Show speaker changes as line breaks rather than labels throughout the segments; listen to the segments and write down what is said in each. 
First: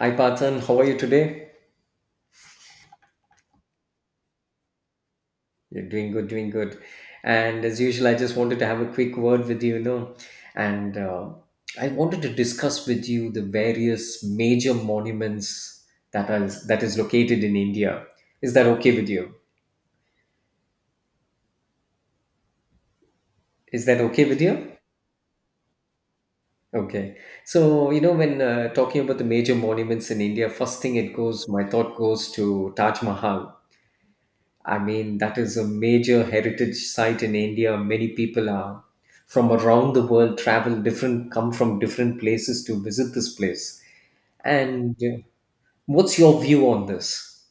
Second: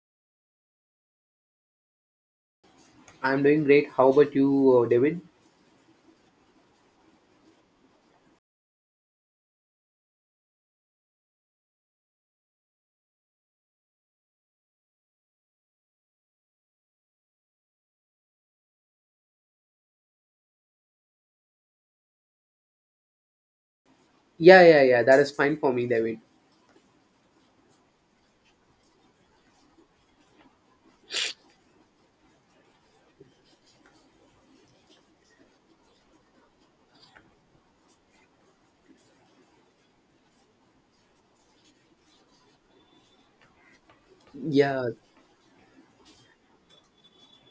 Hi Parthan, how are you today?
I'm doing great. How about you, David?
You're doing good, doing good. And as usual, I just wanted to have a quick word with you, and I wanted to discuss with you the various major monuments that is located in India. Is that okay with you? Is that okay with
Yeah,
you?
yeah, yeah. That is fine for me, David.
Okay. So, you know, when talking about the major monuments in India, first thing it goes, my thought goes to Taj Mahal. I mean, that is a major heritage site in India. Many people are from around the world travel different, come from different places to visit this place.
Yeah.
And What's your view on this?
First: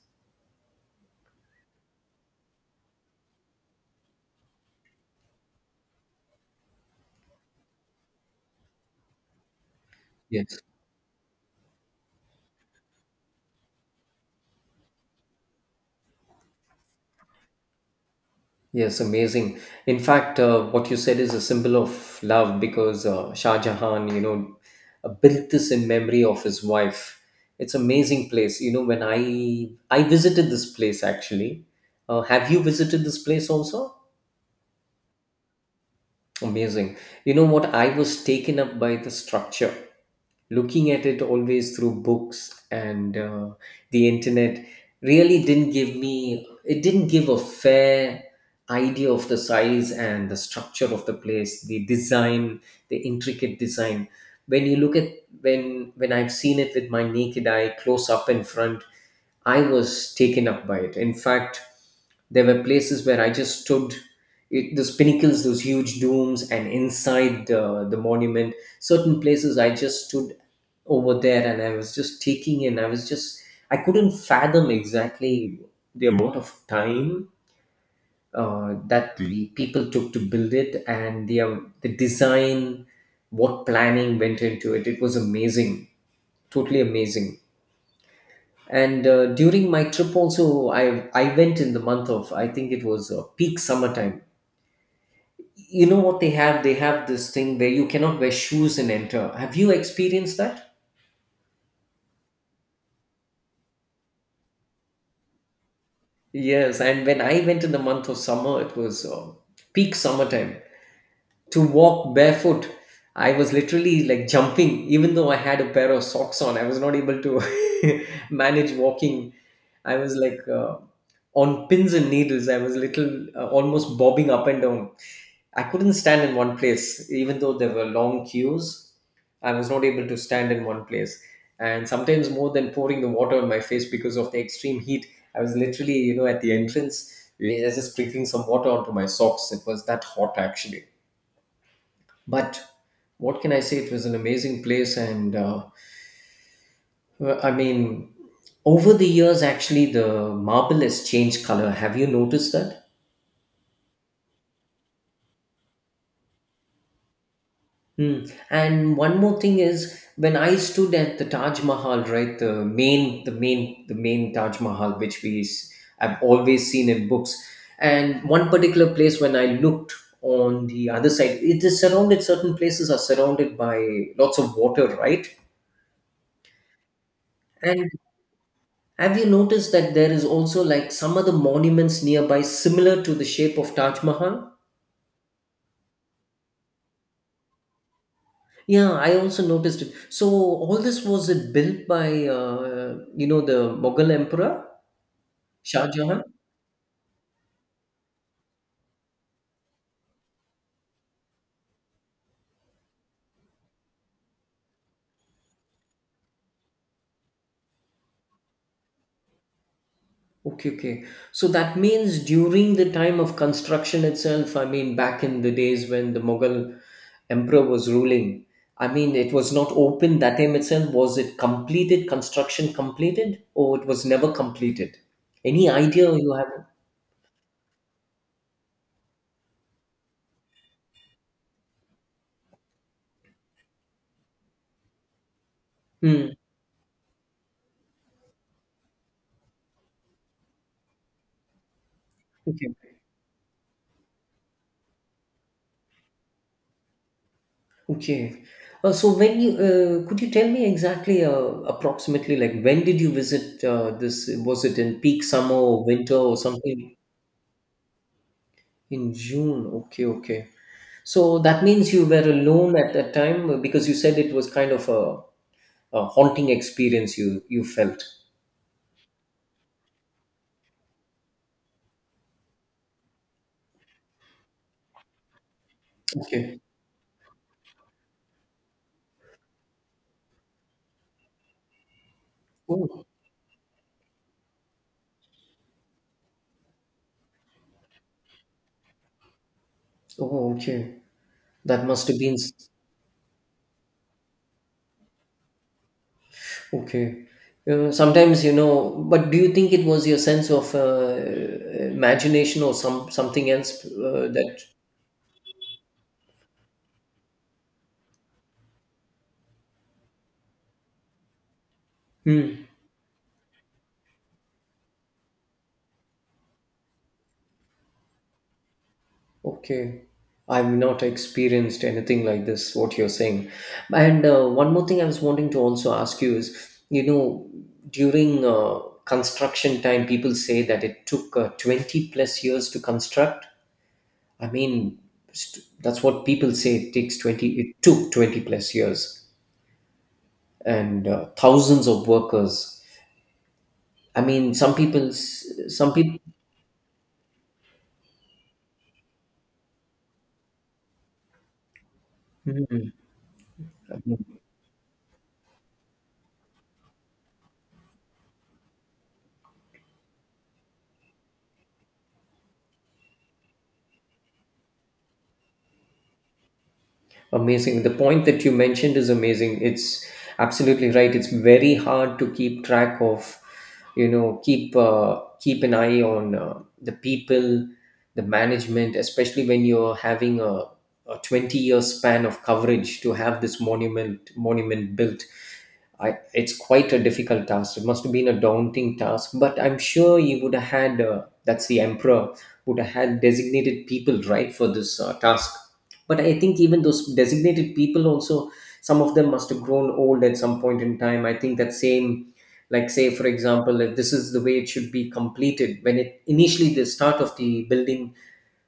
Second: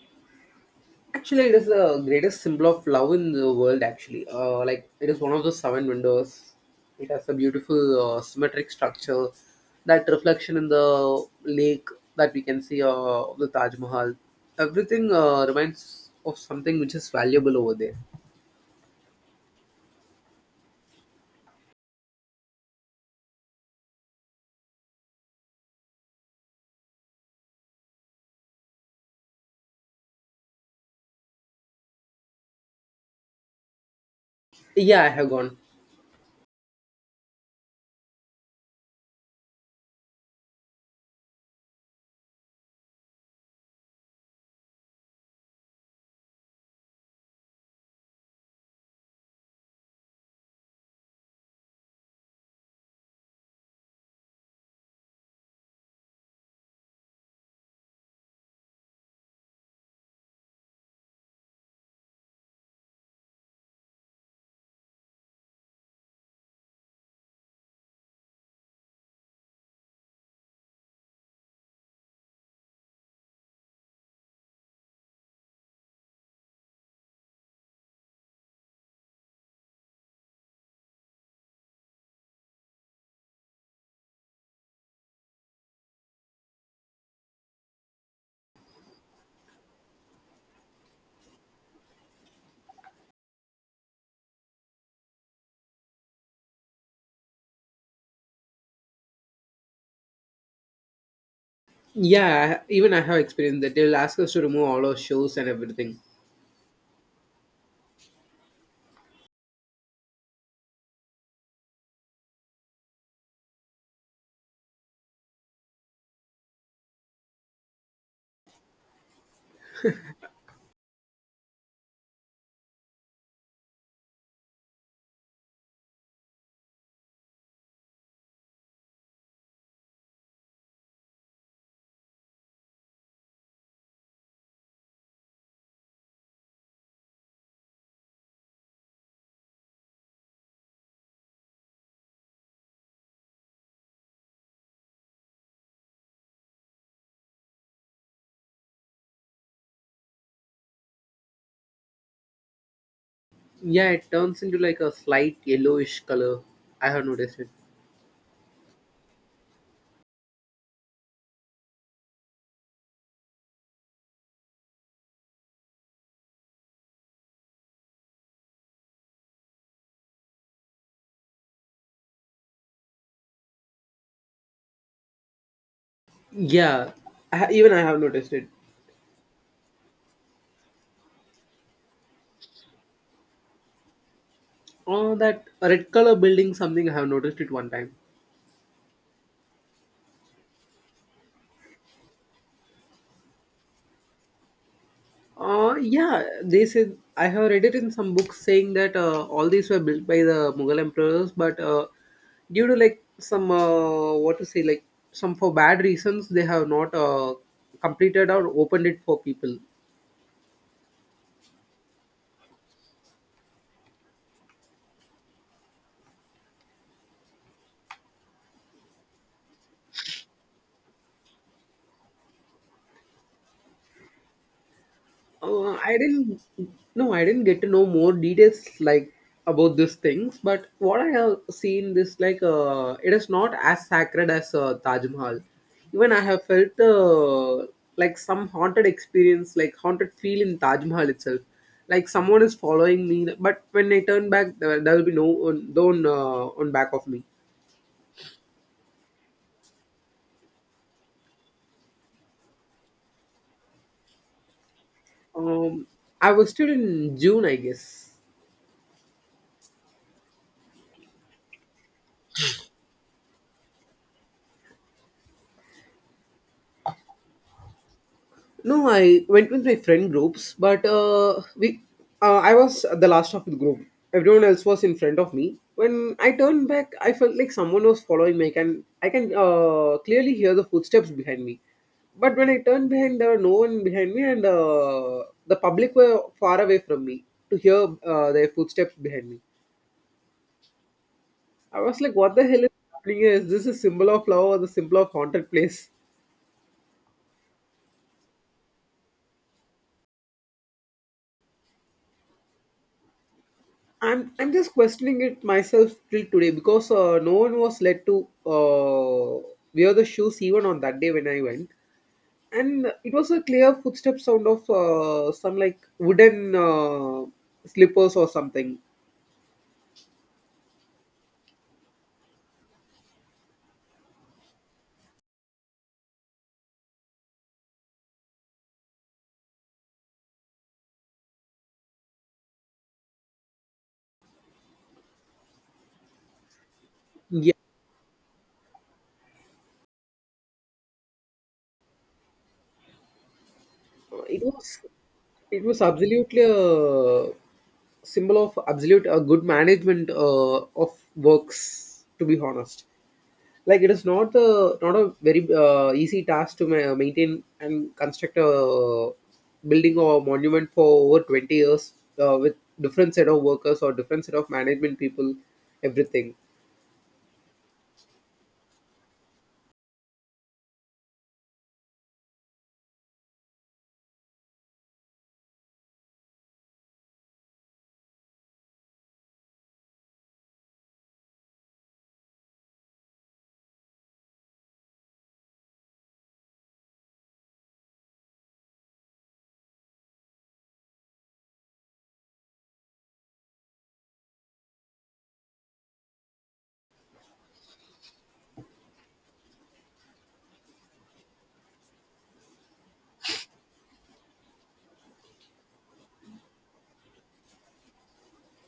Actually, it is the greatest symbol of love in the world, actually. It is one of the seven windows. It has a beautiful symmetric structure, that reflection
Yes.
in the lake that we can see, the Taj Mahal. Everything reminds of something which is valuable over there.
Yes, amazing. In fact, what you said is a symbol of love because Shah Jahan, built this in memory of his wife. It's amazing place. You know, when I visited this place actually. Have you visited this place also?
Yeah, I have gone.
Amazing. You know what? I was taken up by the structure, looking at it always through books and the internet really didn't give me, it didn't give a fair idea of the size and the structure of the place, the design, the intricate design. When you look at, when I've seen it with my naked eye, close up in front, I was taken up by it. In fact, there were places where I just stood, those pinnacles, those huge domes, and inside the monument, certain places I just stood over there and I was just taking in. I couldn't fathom exactly the amount of time that the people took to build it and the the design, what planning went into it. It was amazing, totally amazing, and During my trip also I went in the month of, I think it was peak summertime. You know what, they have this thing where you cannot wear shoes and enter. Have you experienced that?
Yeah, I, even I have experienced that. They'll ask us to remove all our shoes and everything.
Yes, and when I went in the month of summer, it was peak summertime to walk barefoot. I was literally like jumping, even though I had a pair of socks on. I was not able to manage walking. I was like on pins and needles. I was little almost bobbing up and down. I couldn't stand in one place, even though there were long queues. I was not able to stand in one place. And sometimes, more than pouring the water on my face because of the extreme heat, I was literally, you know, at the entrance, just sprinkling some water onto my socks. It was that hot, actually. But what can I say? It was an amazing place, and I mean, over the years, actually, the marble has changed color. Have you noticed that?
Yeah, it turns into like a slight yellowish color. I have noticed it.
Hmm. And one more thing is, when I stood at the Taj Mahal, right, the main Taj Mahal, have always seen in books, and one particular place when I looked on the other side, it is surrounded. Certain places are surrounded by lots of water, right?
Yeah, even I
And
have noticed it.
have you noticed that there is also like some other monuments nearby similar to the shape of Taj Mahal?
Oh, that red color building something I have noticed it one time.
Yeah, I also noticed it. So all this was it built by you know the Mughal emperor Shah
Yeah,
Jahan?
they said I have read it in some books saying that all these were built by the Mughal emperors, but due to like some what to say like some for bad reasons they have not completed or opened it for people.
Okay, okay. So that means during the time of construction itself, I mean back in the days when the Mughal emperor was ruling, I mean it was not open that time itself. Was it completed, construction completed, or it was never completed? Any
I
idea you
didn't.
have?
No, I didn't get to know more details like about these things. But what I have seen this like it is not as sacred as Taj Mahal. Even I
Hmm.
have felt like some haunted experience, like haunted feel in Taj Mahal itself. Like someone is
Okay.
following me, but when I turn back, there will be no one, on back of me.
Okay. So when you could you tell me exactly, approximately, like when did you visit this? Was it in peak summer or
Um,
winter
I
or
was still
something?
in June, I guess.
In June. Okay. Okay. So that means you were alone at that time because you said it was kind of a haunting experience you felt.
No, I went with my friend groups, but we I was the last of the group. Everyone else was in front of me. When I
Okay.
turned back, I felt like someone was following me. I can clearly hear the footsteps behind me. But when I turned
Oh,
behind, there were no one behind me, and the public were far away from me to hear their footsteps behind me.
oh, okay.
I
That
was
must
like,
have
"What
been
the hell is happening here? Is this a symbol of love or the symbol of haunted place?"
okay. Sometimes you know, but do you think it was your sense of imagination or some something else
I'm
that?
just questioning it myself till today because no one was led to wear the shoes even on that day when I went,
Hmm.
and it was a clear footstep sound of some like wooden slippers or something.
Okay. I've not experienced anything like this. What you're saying, and one more thing I was wanting to also ask you is, you know, during construction time, people say that it took 20 plus years to construct. I mean, that's what people say. It takes 20.
Yeah,
It took 20 plus years. And thousands of workers. I
it
mean,
was
some people,
it was
some people.
absolutely a symbol of absolute good management of works, to be honest. Like it is not a very easy task to maintain and construct a building or a monument for over 20 years with different set of workers or different set of management people, everything.
Amazing. The point that you mentioned is amazing. It's absolutely right. It's very hard to keep track of, you know, keep an eye on the people, the management, especially when you're having a 20-year span of coverage to have this monument built. I, it's quite a difficult task. It must have been a daunting task, but I'm sure you would have had, that's the emperor, would have had designated people, right, for this task. But I think even those designated people also, some of them must have grown old at some point in time. I think that same, like say for example, if this is the way it should be completed when it initially the start of the building,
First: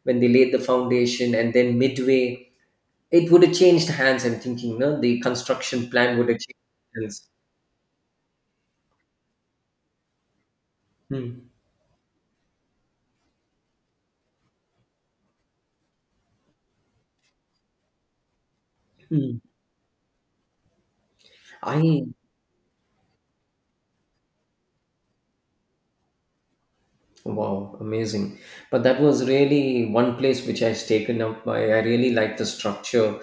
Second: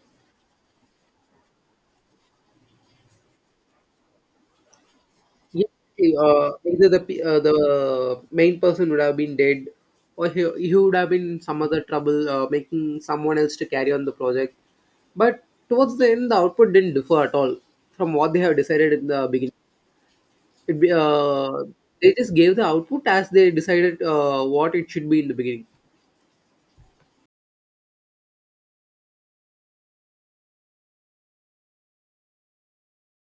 when they laid the foundation and then midway it would have changed hands. I'm thinking, no, the
Yeah,
construction plan would have
uh, either
changed
the pe-
hands.
uh, the main person would have been dead, or he would have been
Hmm.
in some other trouble making someone else to carry on the project. But towards the end, the output didn't differ at all from what they have decided in the
Hmm.
beginning. It be, uh,
I
they just gave the output as they decided what it should be in the beginning.
Wow, amazing. But that was really one place which I've taken up by. I really like the structure,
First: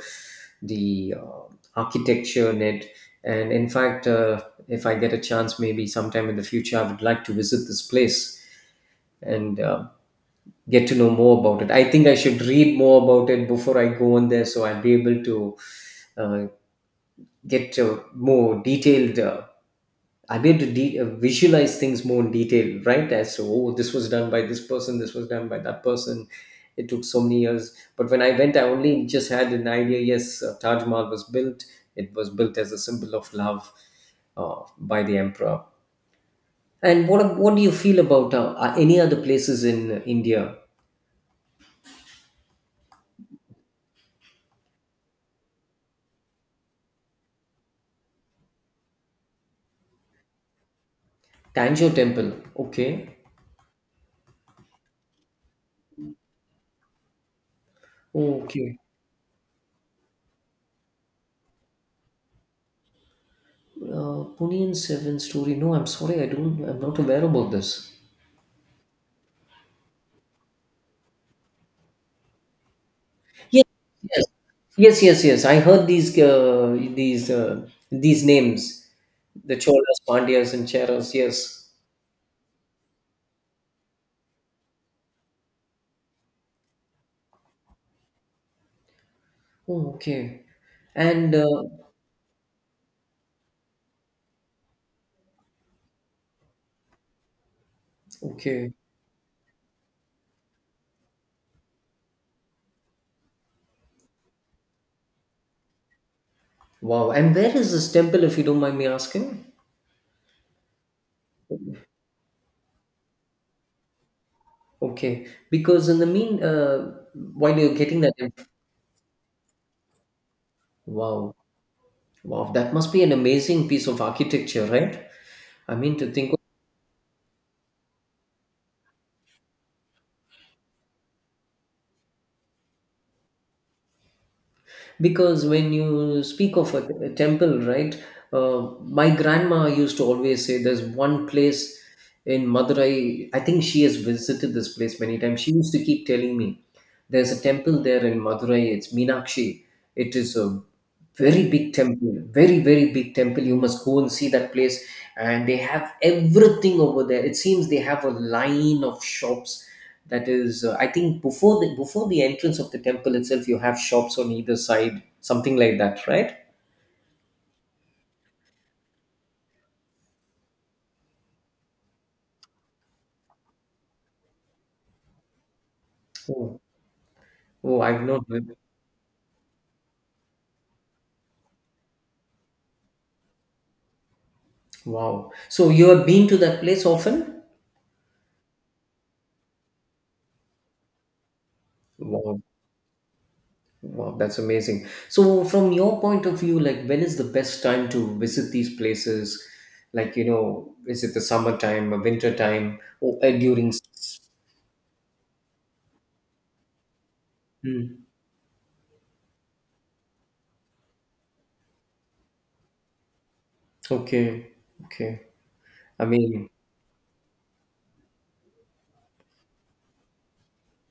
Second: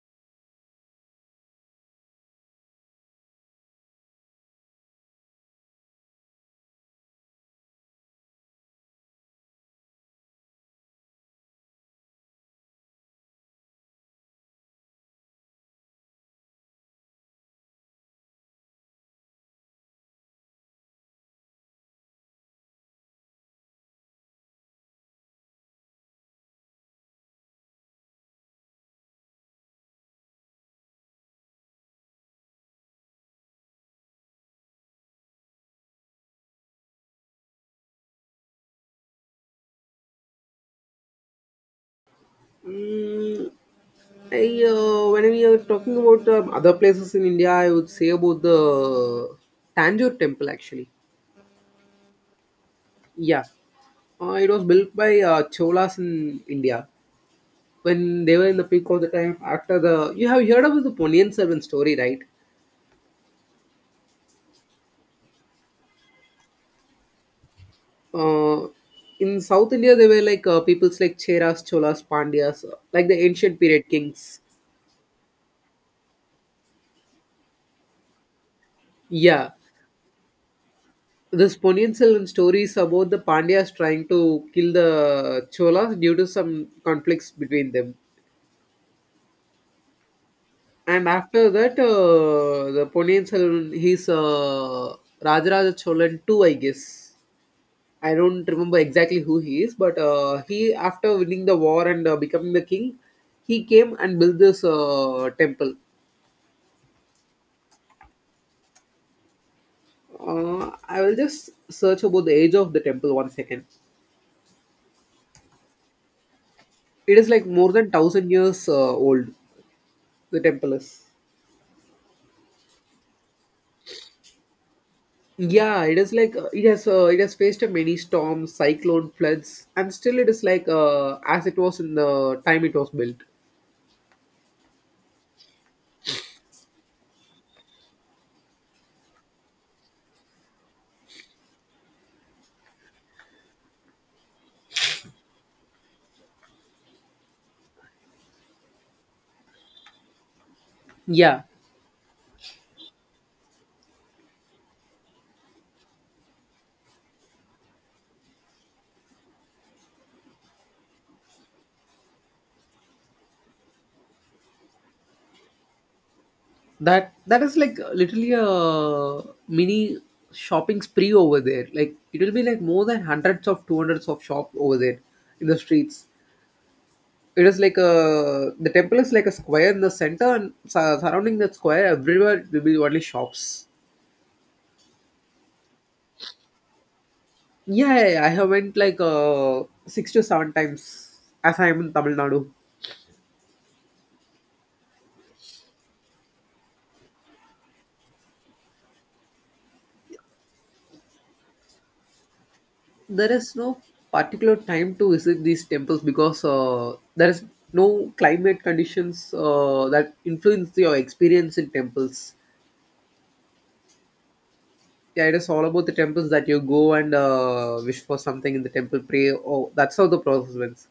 the architecture in it. And in fact, if I get a chance, maybe sometime in the future, I would like to visit this place and get to know more about it. I think I should read more about it before I go on there so I'll be able to uh, get more detailed, I'll able to visualize things more in detail, right? As to, oh, this was done by this person, this was done by that person. It took so many years. But when I went, I only just had an idea. Yes, Taj Mahal was built. It was built as a symbol of love by the emperor. And what do you feel about any other places in India?
Mm, when we are talking about other places in India, I would say about the Tanjore temple actually.
Tanjore Temple. Okay.
Yeah, it was built by Cholas in India when they were in the
Okay.
peak of the time. After the you have heard about the Ponniyin Selvan story, right?
Pune and Seven Story. No, I'm sorry. I don't. I'm not aware about this.
Uh, in South India, there were like peoples like Cheras, Cholas, Pandyas, like the ancient
Yes,
period kings.
yes, yes, yes, yes. I heard these names,
Yeah.
the Cholas, Pandyas, and Cheras.
This
Yes.
Ponniyin Selvan story is about the Pandyas trying to kill the Cholas due to some conflicts between them.
Oh, okay.
And
And
after that, the Ponniyin Selvan, he's Rajaraja Cholan too, I guess. I don't
okay,
remember exactly who he is, but after winning the war and becoming the king, he came and built this temple.
wow. And where is this temple, if you don't mind me asking?
I will just search about the age of the temple one second.
Okay, because in the mean,
It is like
while
more
you're
than
getting that,
thousand years old. The temple is.
wow, wow, that must be an amazing piece of architecture, right? I
Yeah,
mean,
it
to
is
think,
like it has faced a many storms, cyclone, floods, and still it is like as it was in the time it was built.
because when you speak of a temple, right, uh, my grandma used to always say there's one place in Madurai. I think she has visited this place many times. She used to keep telling me there's a temple there in Madurai. It's Meenakshi. It is a
Yeah,
very big temple, very very big temple. You must go and see that place, and they have everything over there, it seems. They have a line of shops, that is, I think before the entrance of the temple itself, you have shops on either side, something like that, right?
that is like literally a mini shopping spree over there. Like it will be like more than hundreds of two hundreds of shop over there in the streets.
Oh,
It is like
oh I've not
a
been-
the temple is like a square in the center, and surrounding that square, everywhere will be only shops.
wow, so you have been to that place often.
Yeah, yeah, yeah. I have went like 6 to 7 times as I am in Tamil
Wow,
Nadu.
wow, that's amazing. So from your point of view, like when is the best time to visit these places, like you know, is it the summertime or winter time or
There is
during
no
s-
particular time to visit these temples because there is
hmm.
no climate conditions that influence your experience in temples.
Okay, okay.
Yeah, it is all about the
i
temples that
mean
you go and wish for something in the temple, pray. Oh, that's how the process went.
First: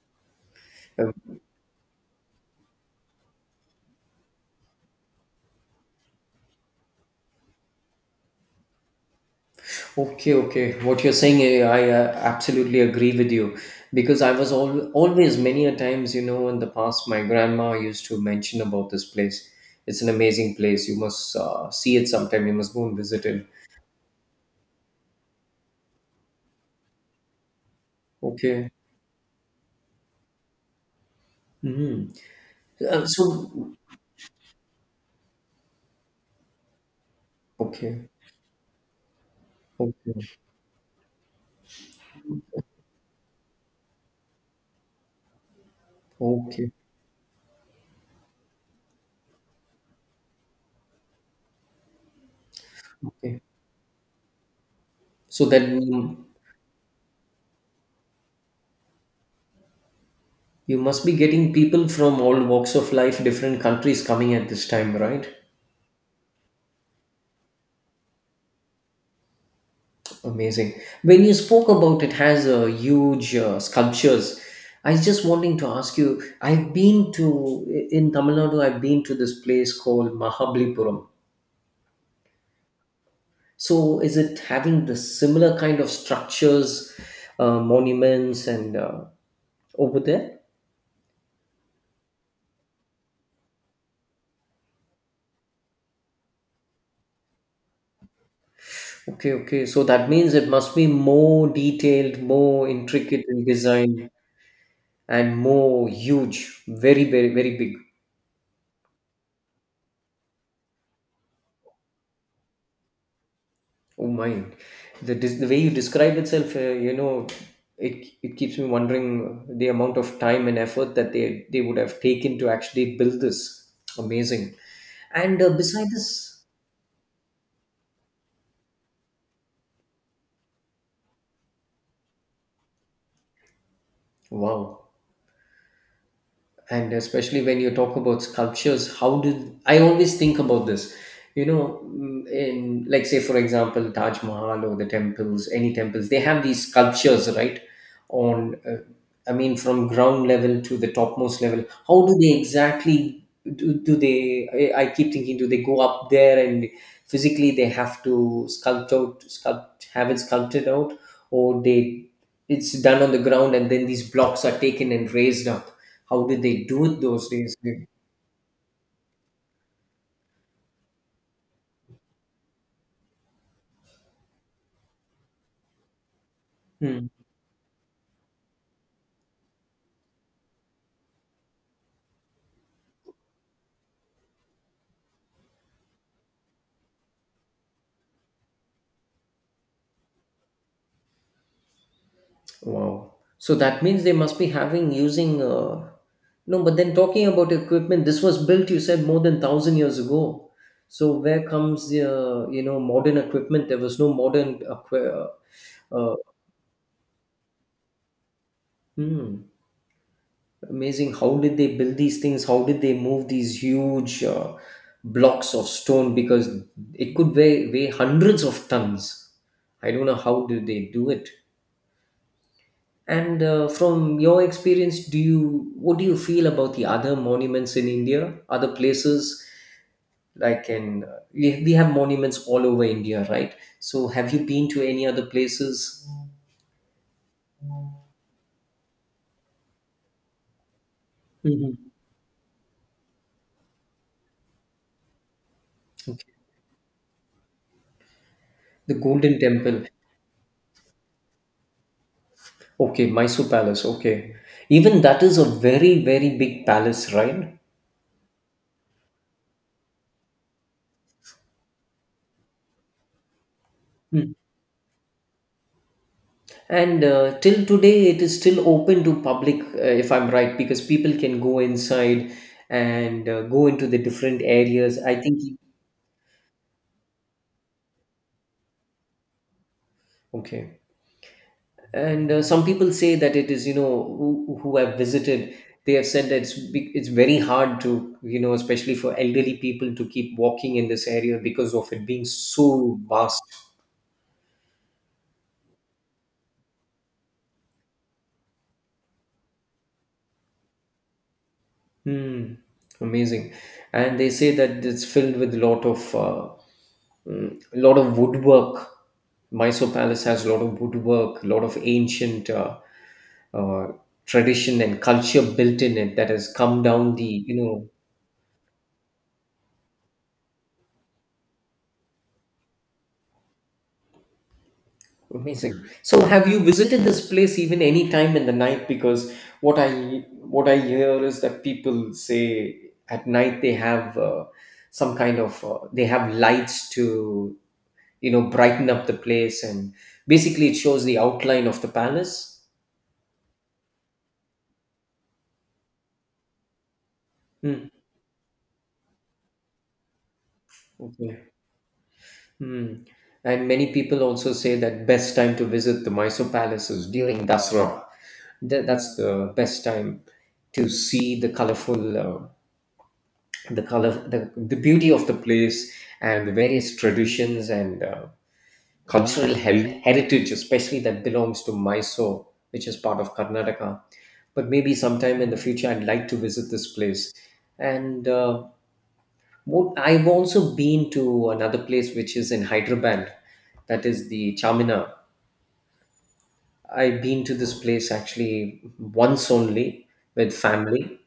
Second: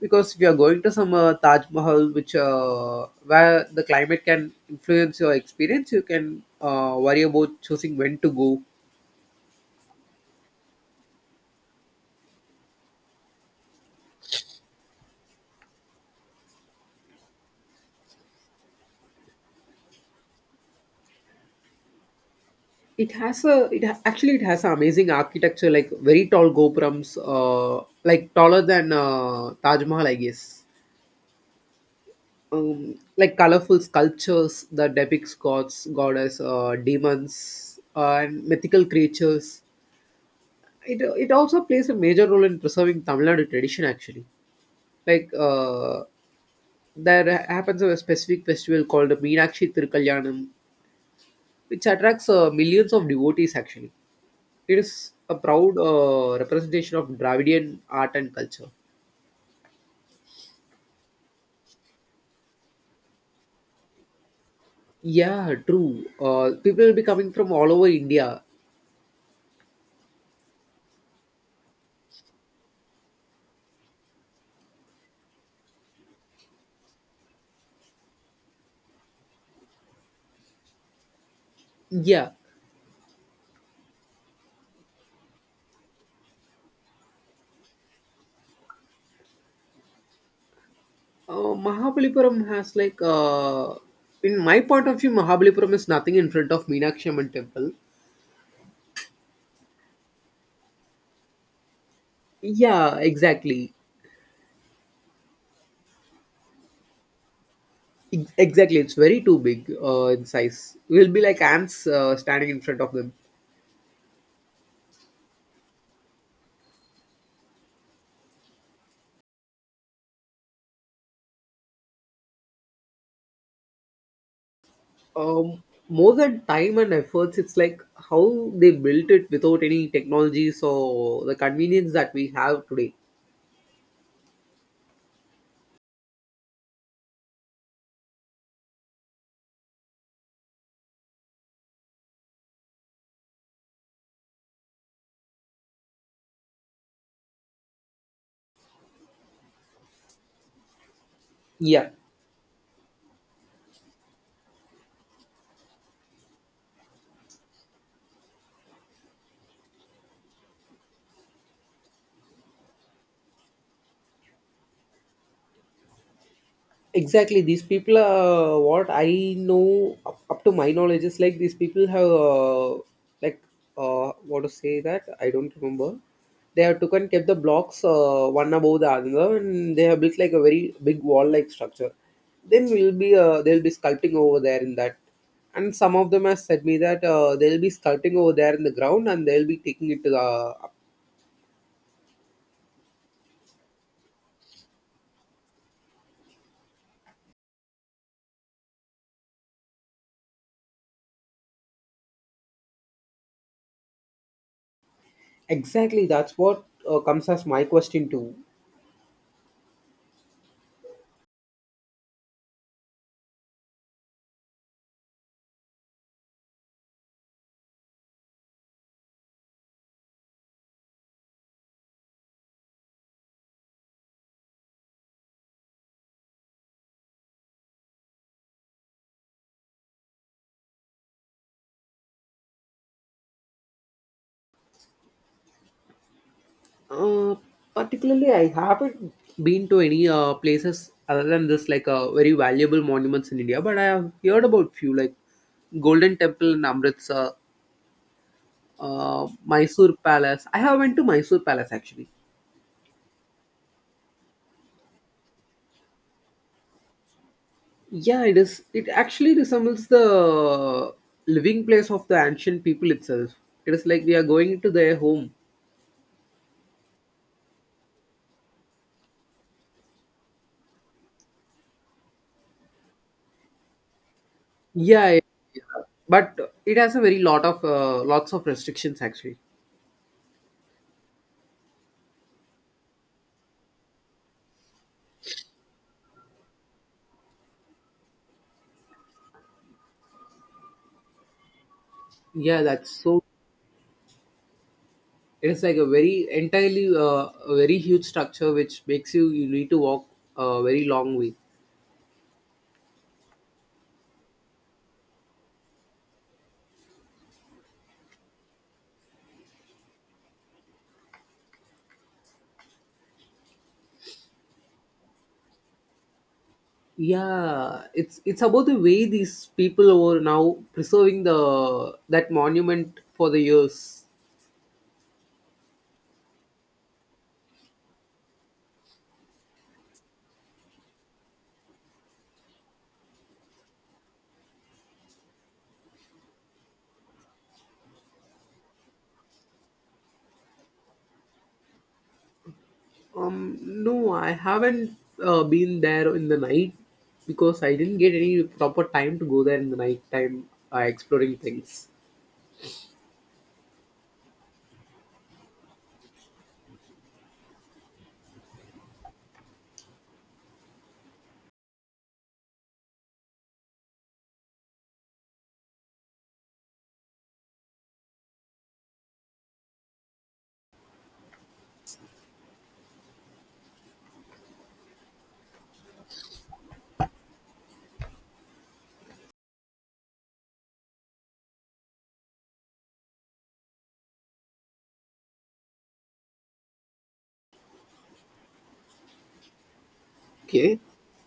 Because if you are going to
uh,
some Taj Mahal, which where the climate can influence your experience, you can worry about choosing when to go.
Okay, okay. What you're saying, I absolutely agree with you because I was always many a times, you know, in the past, my grandma used to mention about this place. It's an amazing place. You must see it sometime. You must go and
It
visit
has
it.
a it ha- Actually it has an amazing architecture like very tall gopurams like taller
Okay.
than Taj Mahal, I guess.
Hmm. Uh, so,
Like colorful sculptures that depicts gods goddess, demons,
okay,
and mythical creatures.
okay,
It also plays a major role in preserving Tamil Nadu tradition actually. like uh,
okay,
there happens a specific festival called Meenakshi Tirukkalyanam, which attracts millions of
okay.
devotees actually. It is a
So
proud
then you,
representation of Dravidian art and culture.
you must be getting people from all walks of life, different countries coming at this time, right?
Yeah, true. People will be coming from all over India.
Amazing. When you spoke about it has a huge sculptures. I was just wanting to ask you. I've been to in Tamil Nadu, I've been to this place called Mahabalipuram.
Yeah.
So is it having the similar kind of structures, monuments, and over there?
Mahabalipuram has in my point of view, Mahabalipuram is nothing in front of Meenakshi Amman temple.
Okay, okay. So that means it must be more detailed, more
Yeah,
intricate in
exactly.
design, and more huge. Very, very, very big.
Exactly, it's very too big in size. We'll be like ants standing in front of them.
Oh my, the way you describe itself, you know, it keeps me wondering the amount of time and effort that they would have taken to actually build this. Amazing, and
um
beside
More than
this,
time and efforts, it's like how they built it without any technologies or the convenience that we have today.
wow, and especially when you talk about sculptures, how did, I always think about this, you know, in like say for example Taj Mahal or the temples, any temples, they have these sculptures, right? On I mean from ground level to the topmost level,
Yeah.
how do they exactly do they I keep thinking, do they go up there and physically they have to sculpt out sculpt have it sculpted out, or they, it's done on the ground and then these blocks are taken and raised up? How did they do it those
Exactly,
days?
these people are what I know up to my knowledge is like these people have like what to say that I don't remember. They have took
Hmm.
and kept the blocks one above the other, and they have built like a very big wall-like structure. Then we'll be They'll be sculpting over there in that, and some of them have said me that they'll be sculpting over there in the ground, and they'll be taking it to the.
Wow. So that means they must be having using, no, but then talking about equipment, this was built, you said, more than 1,000 years ago. So where comes the you know, modern equipment? There was no modern equi-
Exactly,
uh,
that's what comes as my question too.
hmm. Amazing. How did they build these things? How did they move these huge blocks of stone? Because it could weigh hundreds of tons. I don't know how do they do it. And from your experience, do you what do you feel about the other monuments in India, other places? Like in we have monuments all over India, right? So have you been to any other places?
Uh, Particularly, I haven't been to any places other than this, like
Mhm.
very valuable monuments in India, but I have heard about few, like Golden
Okay.
Temple in Amritsar,
The Golden Temple.
Mysore Palace. I have went to Mysore Palace actually.
Okay, Mysore Palace. Okay. Even that is a very, very big palace, right?
Yeah, it is. It actually resembles the living place of the ancient people itself. It is like we are
Hmm.
going to their home.
And till today, it is still open to public, if I'm right, because people can go inside and go into the different areas,
Yeah, yeah,
I think.
yeah. But it has a very lot of lots of restrictions actually.
Okay. And some people say that it is, who have visited, they have said that it's very hard to, especially for elderly people to keep walking in this area because of it being
Yeah, that's
so
so
vast.
It is like a very entirely a very huge structure which makes you need to walk a very long way.
Hmm. Amazing. And they say that it's filled with a lot of woodwork. Mysore Palace has a lot of woodwork, a lot of ancient uh, tradition and culture built in it that has come down the you
Yeah,
know
it's about the way these people are now preserving the that monument for the years.
Amazing. So have you visited this place even any time in the night? Because what I hear is that people say at night they have some kind of, they have lights to brighten up the place, and basically it shows the outline of the palace.
No, I haven't been there in the night because I
Hmm.
didn't get any proper time to go there in the night time, exploring
Okay.
things.
Hmm. And many people also say that best time to visit the Mysore Palace is during Dasra. That's the best time to see the colorful, the beauty of the place and the various traditions and cultural heritage, especially that belongs to Mysore, which is part of Karnataka. But maybe sometime in the future, I'd like to visit this place. And I've also been to another place which is in Hyderabad, that is the Chamina. I've been to this place actually once only with
Okay.
family,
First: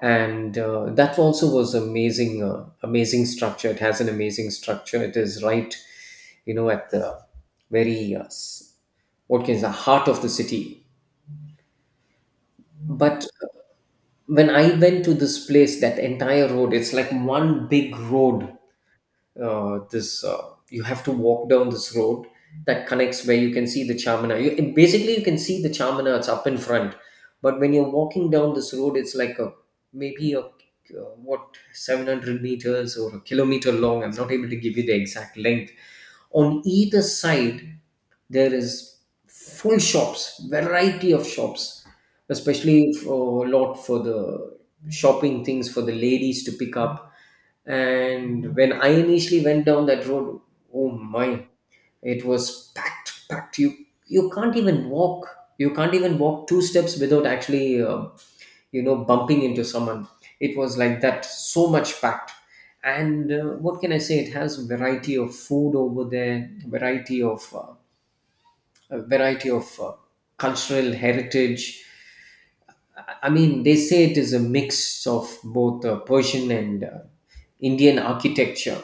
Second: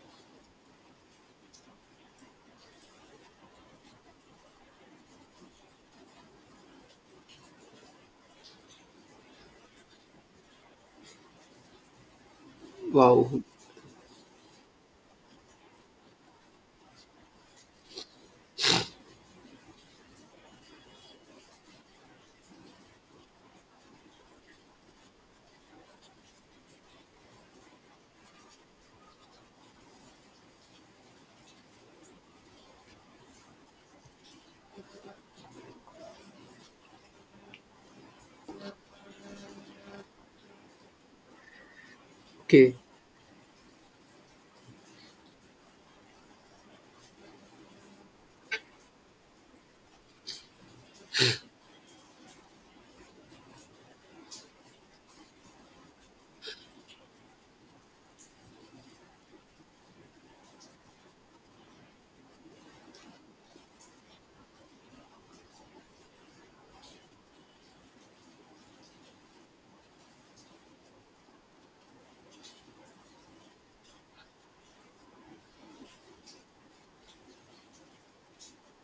and that also was amazing. Amazing structure. It has an amazing structure. It is right, you know, at the very what can the heart of the city. But
Wow.
when I went to this place, that entire road, it's like one big road, this you have to walk down this road that connects where you can see the Chamana. You, basically, you can see the Chamana. It's up in front, but when you're walking down this road, it's like a maybe a, what, 700 meters or a kilometer long. I'm not able to give you the exact length. On either side, there is full shops, variety of shops,
Okay.
especially for a lot, for the shopping things for the ladies to pick up. And when I initially went down that road, oh my, it was packed, packed. You can't even walk. You can't even walk two steps without actually, bumping into someone. It was like that, so much packed. And what can I say? It has variety of food over there, variety of a variety of cultural heritage. I mean, they say it is a mix of both Persian and Indian architecture.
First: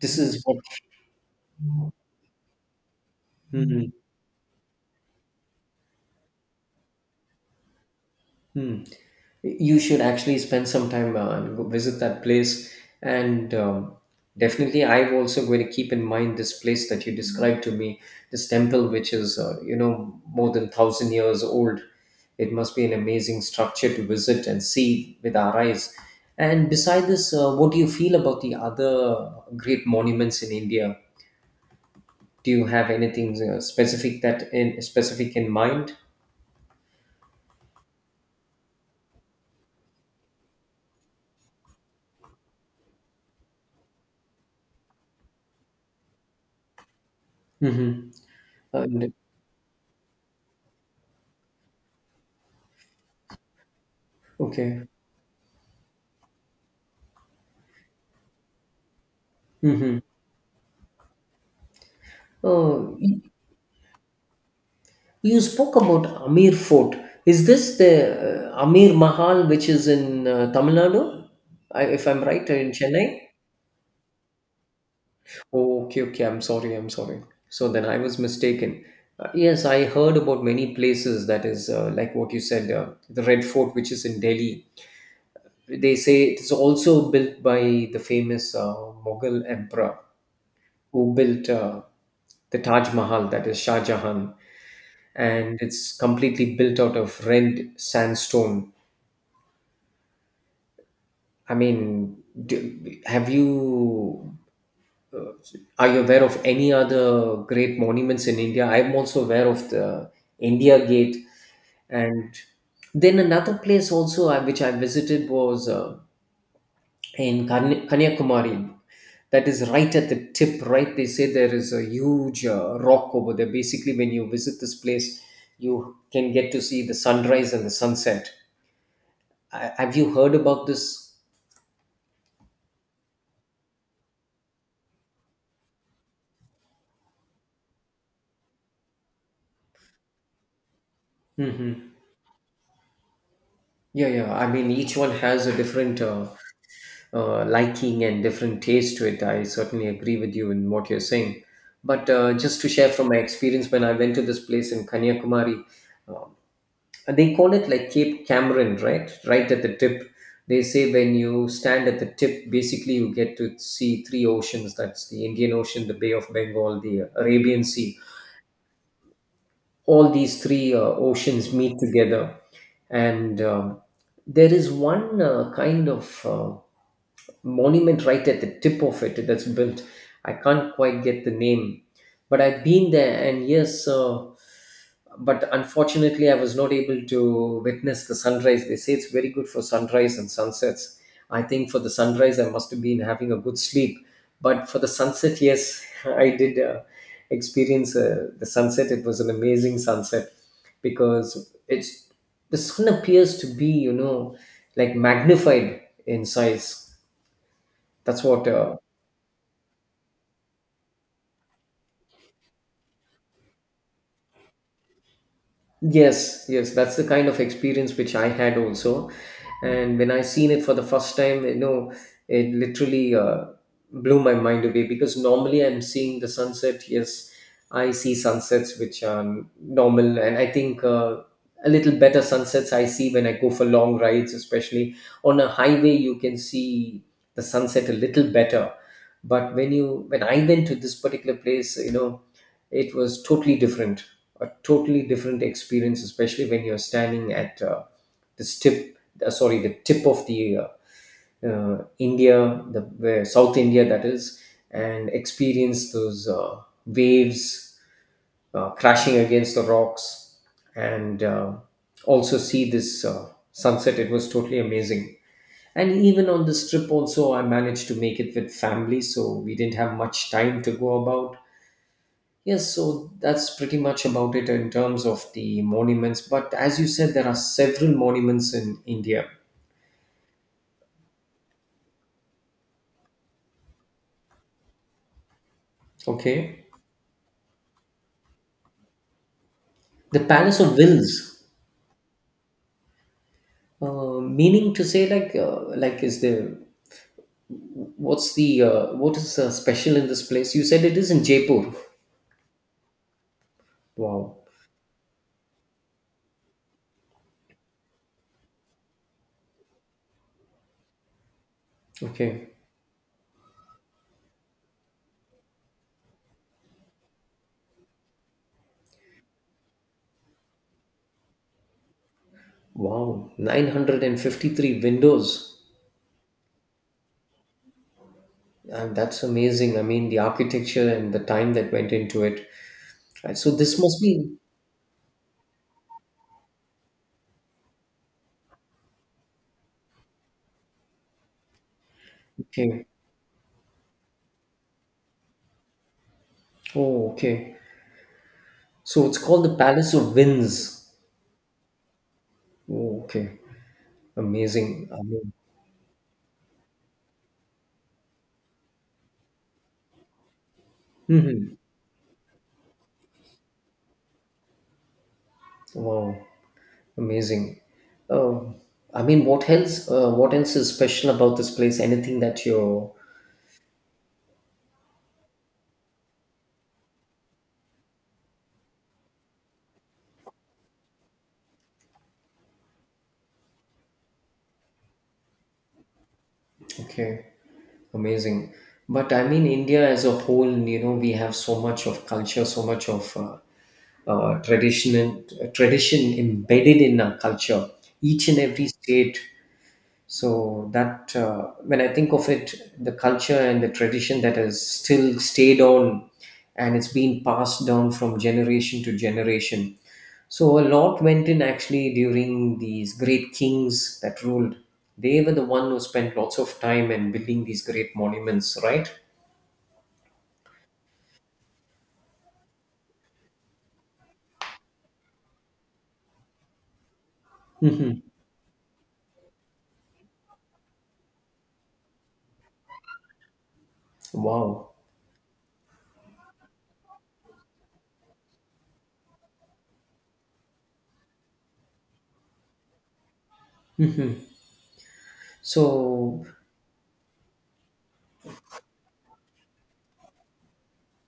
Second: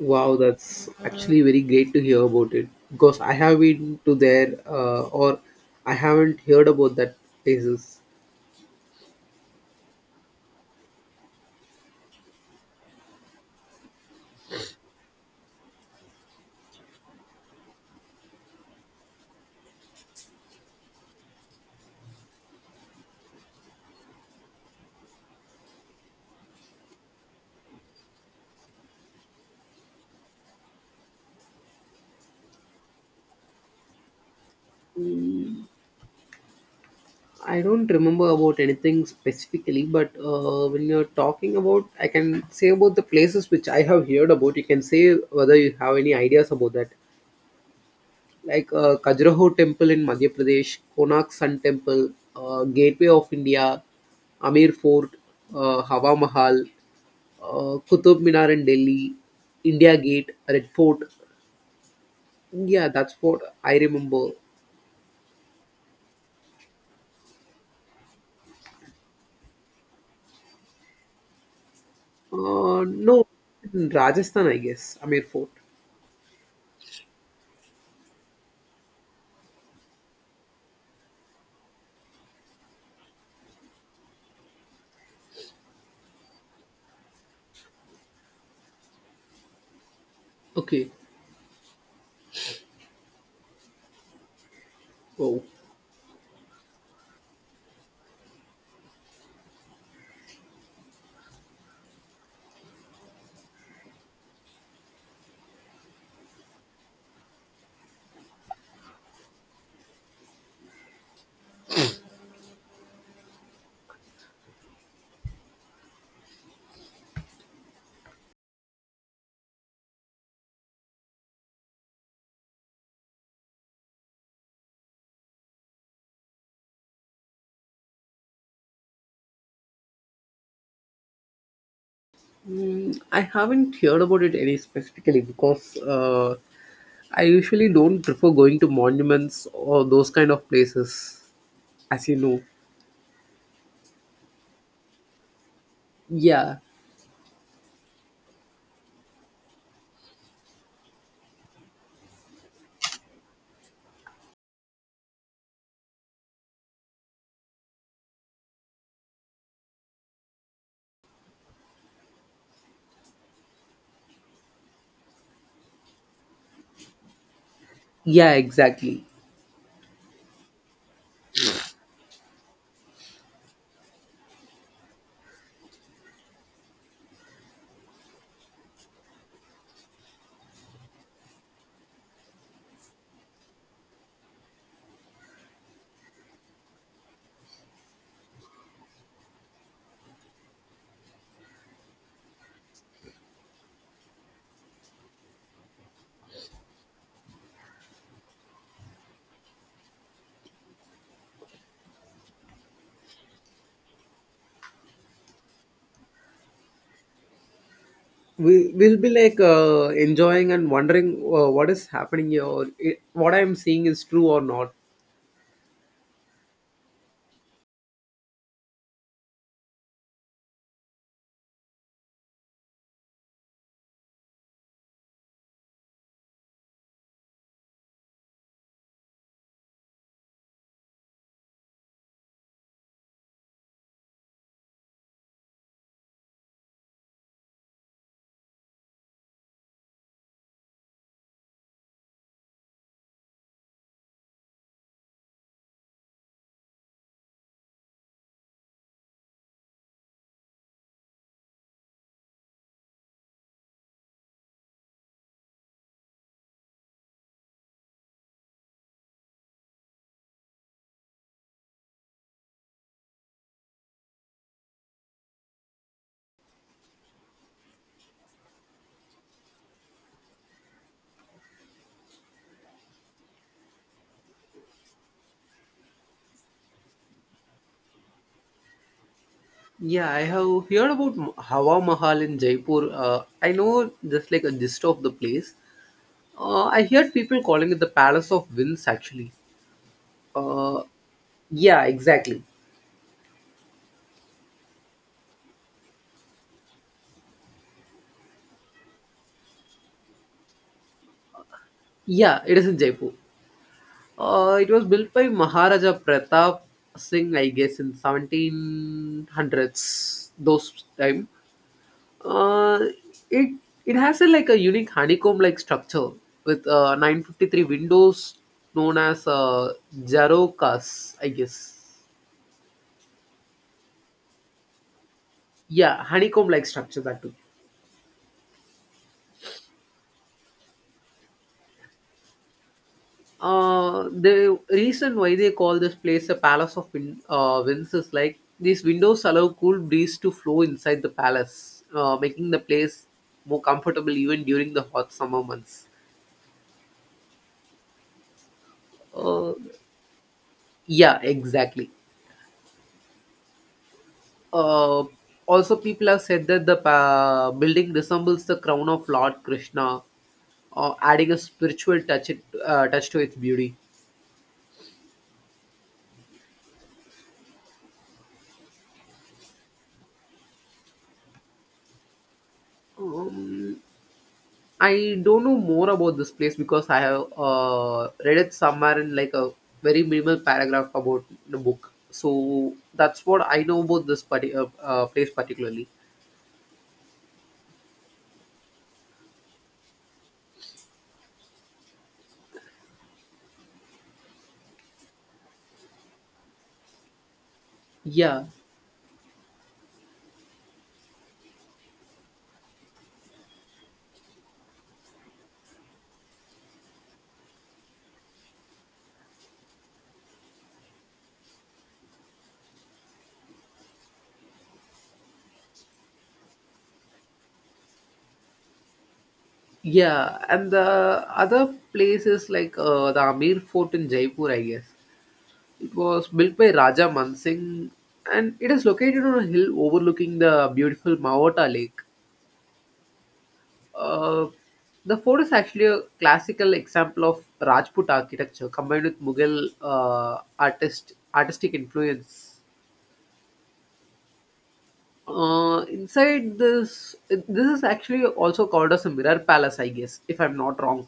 This is what.
that's actually very great to hear about it because I have
Mhm.
been to there or I haven't heard about that places.
Hmm. You should actually spend some time and go visit that place. And definitely, I'm also going to keep in mind this place that you described to me, this temple, which is, more than 1,000 years old. It must be an amazing structure to visit and see with our eyes. And beside this, what do you feel about the other great monuments in India? Do you have anything specific, that in specific in mind?
I don't remember about anything specifically, but when you're talking about, I can say about the places which I have heard about. You can say whether you have any ideas about that,
Mm-hmm.
like
And,
Khajuraho Temple in Madhya Pradesh, Konark Sun Temple, Gateway of India, Amir
okay.
Fort, Hawa Mahal, Qutub Minar in Delhi, India
Mhm.
Gate, Red Fort. Yeah,
Uh,
that's
y-
what I remember.
you spoke about Amir Fort. Is this the Amir Mahal which is in Tamil Nadu, if I'm right, in Chennai?
No, in Rajasthan, I guess, Amir Fort.
Oh, okay, okay. I'm sorry. I'm sorry. So then I was mistaken. Yes, I heard about many places that is like what you said, the Red Fort, which is in Delhi. They say it is also built by the famous Mughal emperor
Okay.
who built the Taj Mahal, that is Shah Jahan.
Oh,
And it's completely built out of red sandstone. I mean, do, have you uh, are you aware of any other great monuments in India? I'm also aware of the India Gate, and then another place also, which I visited was in Kanyakumari. That is right at the tip, right? They say there is a huge rock over there. Basically, when you visit this place, you can get to see the sunrise and the sunset. Have you heard about this?
I haven't heard about it any specifically because I usually don't prefer going to monuments or those kind of places,
Hmm.
as you know.
Yeah, yeah. I mean, each one has a different
Yeah,
liking and different taste to it. I certainly agree with you in what you're saying. But just to share from my experience, when I went to this place in Kanyakumari, um, and they call it like Cape Cameron, right? Right at the tip. They say when you stand at the tip, basically you get to see three oceans. That's the Indian Ocean, the Bay of Bengal, the Arabian Sea,
yeah, exactly.
all these three oceans meet together. And there is one kind of monument right at the tip of it that's built. I can't quite get the name, but I've been there, and yes, but unfortunately, I was not able to witness the sunrise. They say it's very good for sunrise and sunsets. I think for the sunrise, I must have been having a good sleep, but for the sunset, yes, I did. Experience the sunset. It was an amazing sunset because it's, the sun appears to be, like magnified in size. That's what.
We will be like enjoying and wondering what is happening here, or I what I'm seeing is true or not.
Yes, yes, that's the kind of experience which I had also. And when I seen it for the first time, it literally blew my mind away, because normally I'm seeing the sunset. Yes, I see sunsets which are normal, and I think a little better sunsets I see when I go for long rides, especially on a highway. You can see the sunset a little better, but when I went to this particular place, it was totally different, a totally different experience, especially when you're standing at this tip, sorry, the tip of the india, the where South India, that is, and experience those waves crashing against the rocks, and also see this sunset. It was totally amazing, and even on this trip also I managed to make it with family, so we didn't have much time to go about. Yes, so that's pretty much about it in terms of the monuments. But as you said, there are several monuments in India.
Yeah, I have heard about Hawa Mahal in Jaipur. I know just like a gist of the place.
Okay,
I heard people calling it the Palace of Winds actually.
the Palace of
Uh,
Wills,
yeah, exactly.
meaning to say, like, is the, what's the, what is, special in this place? You said it is in Jaipur.
Yeah, it is in Jaipur.
Wow.
It was built by Maharaja Pratap Singh, I guess, in 1700s, those time.
Okay.
Uh, it it has a like a unique honeycomb like structure with 953 windows known as Jarocas, I guess.
Wow. 953 windows.
Yeah, honeycomb like structure that too.
And that's amazing. I mean, the architecture and the time that went into it. Right. So this must be,
The reason why they call this place a palace of winds is like these windows allow cool breeze to flow inside the palace, making the
okay.
place more comfortable even during the hot summer months.
Oh, okay. So it's called
Uh,
the Palace of Winds.
yeah, exactly.
Oh, okay, amazing. I
Uh,
mean,
Also, people have said that the building resembles the crown of Lord Krishna, uh, adding a
hmm.
spiritual touch it, uh, touch to its beauty.
Wow, amazing. Oh, I mean, what else? What else is special about this place? Anything that you're,
Um, I don't know more about this place because I have read it somewhere in like a very minimal paragraph about the book. So that's what I know about this place particularly.
okay, amazing. But I mean, India as a whole, you know, we have so much of culture, so much of tradition, and, tradition embedded in our culture. Each and
Yeah,
every state. So that, when I think of it, the culture and the tradition that has still stayed on, and it's been passed down from generation to generation. So a lot went in actually during these great kings that ruled. They were the one who spent lots of time in building these great monuments, right?
yeah, and the other place is like the Amir Fort in Jaipur, I guess. It was built by Raja Mansingh,
Hmm.
and it is located on a hill overlooking the beautiful Mawata Lake. Uh,
Wow.
the fort is actually a classical example of Rajput architecture combined with Mughal artistic influence.
So
Inside this, this is actually also called as a mirror palace, I guess, if I'm not wrong.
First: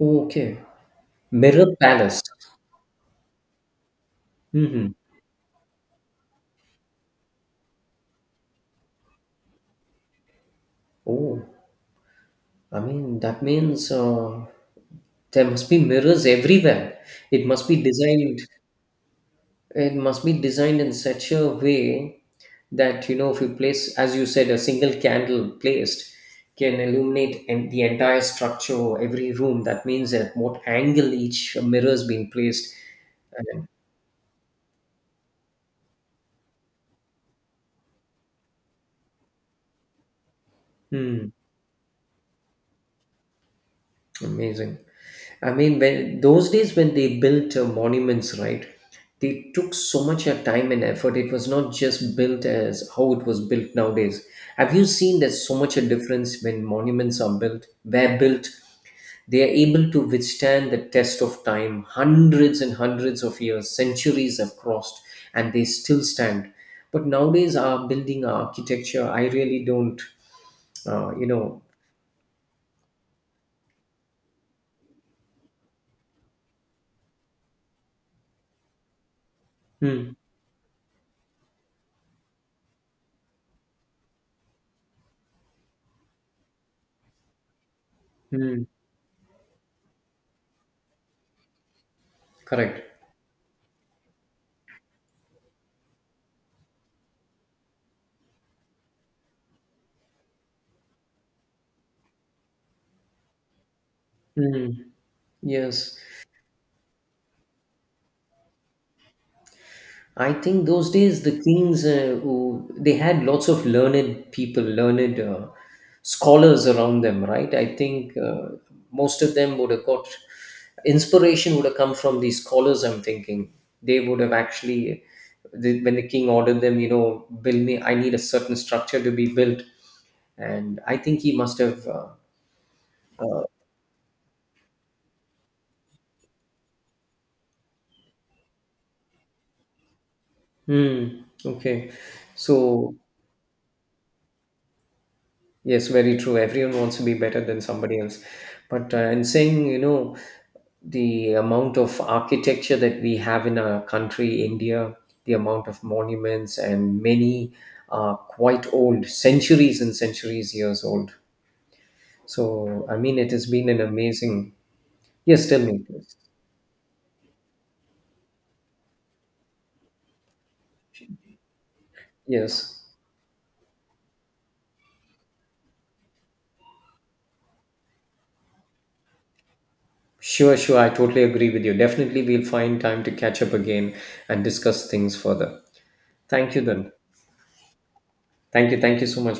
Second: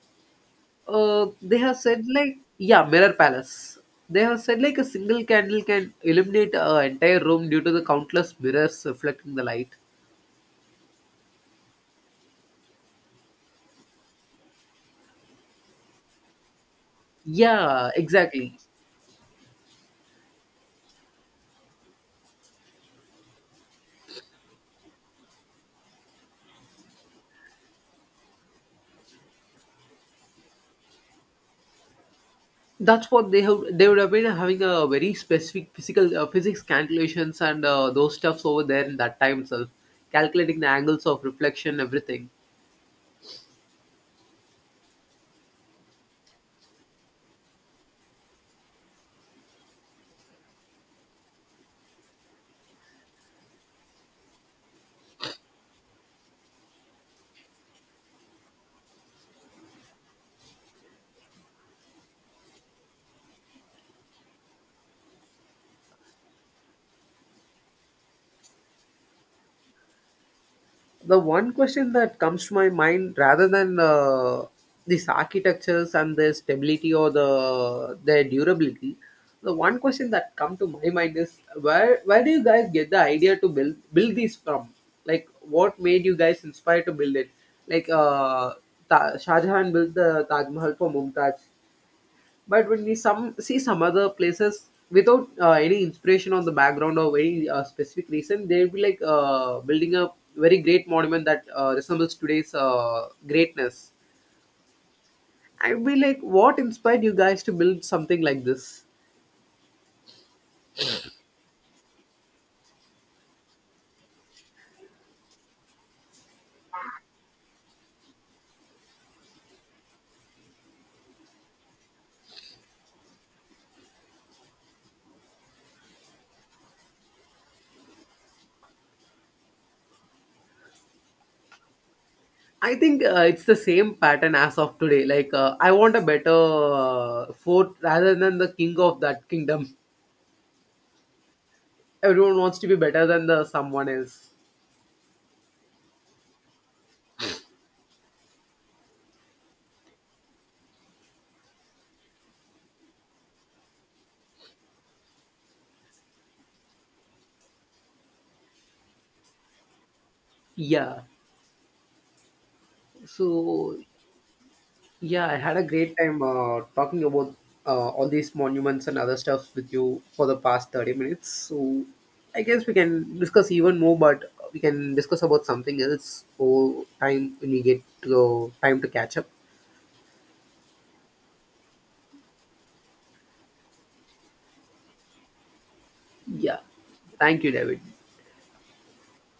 oh, okay,
They
Mirror
have said
Palace.
like Yeah, mirror palace. They have said like a
Hmm.
single candle can illuminate an entire room due to the countless mirrors reflecting the light.
Oh, I mean that means, there must be mirrors everywhere. It must be
Yeah,
designed.
exactly.
It must be designed in such a way that, if you place, as you said, a single candle placed can illuminate the entire structure, or every room. That means at what angle each mirror is being placed.
That's what they have,
And,
they would have been having a very specific physical physics calculations and those stuffs over there in that time itself, calculating the angles of
hmm,
reflection, everything.
amazing. I mean, when those days when they built monuments, right? They took so much time and effort. It was not just built as how it was built nowadays. Have you seen there's so much a difference when monuments are built? They're built. They are able to withstand the test of time. Hundreds and hundreds of years, centuries have crossed, and they still stand. But nowadays, our building, our architecture, I really don't, uh,
The
you
one
know.
question that comes to my mind, rather than these architectures and their stability or the their durability, the one question
Hmm.
that come to my mind is where do you guys get the idea to build these from, like what made you guys inspired to build it, like
Hmm.
Shah Jahan built the Taj Mahal for Mumtaz, but when
Correct.
we some see some other places without any inspiration on the background or very specific reason, they'll be like building a very great monument that resembles today's greatness.
Hmm.
I'd be
Yes.
like what inspired you guys to build something like this?
I think those days the kings, who, they had lots of learned people, learned scholars around them, right? I think most of them would have got inspiration, would have come from these scholars. I'm thinking they would have actually, when the king ordered them, build me. I need a certain structure to be built, and I think he must have.
I think it's the same pattern as of today, like I want a better fort rather than the king of that kingdom.
Hmm, okay,
Everyone wants to be
so.
better than the someone else.
Yes, very true. Everyone wants to be better than somebody else. But in saying, the amount of architecture that we have in our country, India, the amount of monuments, and many are quite old, centuries and centuries years
Yeah.
old. So, I mean, it has been
So.
an amazing.
Yeah, I
Yes,
had
tell
a
me,
great
please.
time talking about all these monuments and other stuff with you for the past 30 minutes. So I guess we
Yes.
can discuss even more, but we can discuss about something else for time when we get to time to catch up.
Sure, sure. I totally agree with you. Definitely, we'll find time to catch up again and discuss things further. Thank
Yeah.
you, then.
Thank you, David.
Thank you. Thank you so much.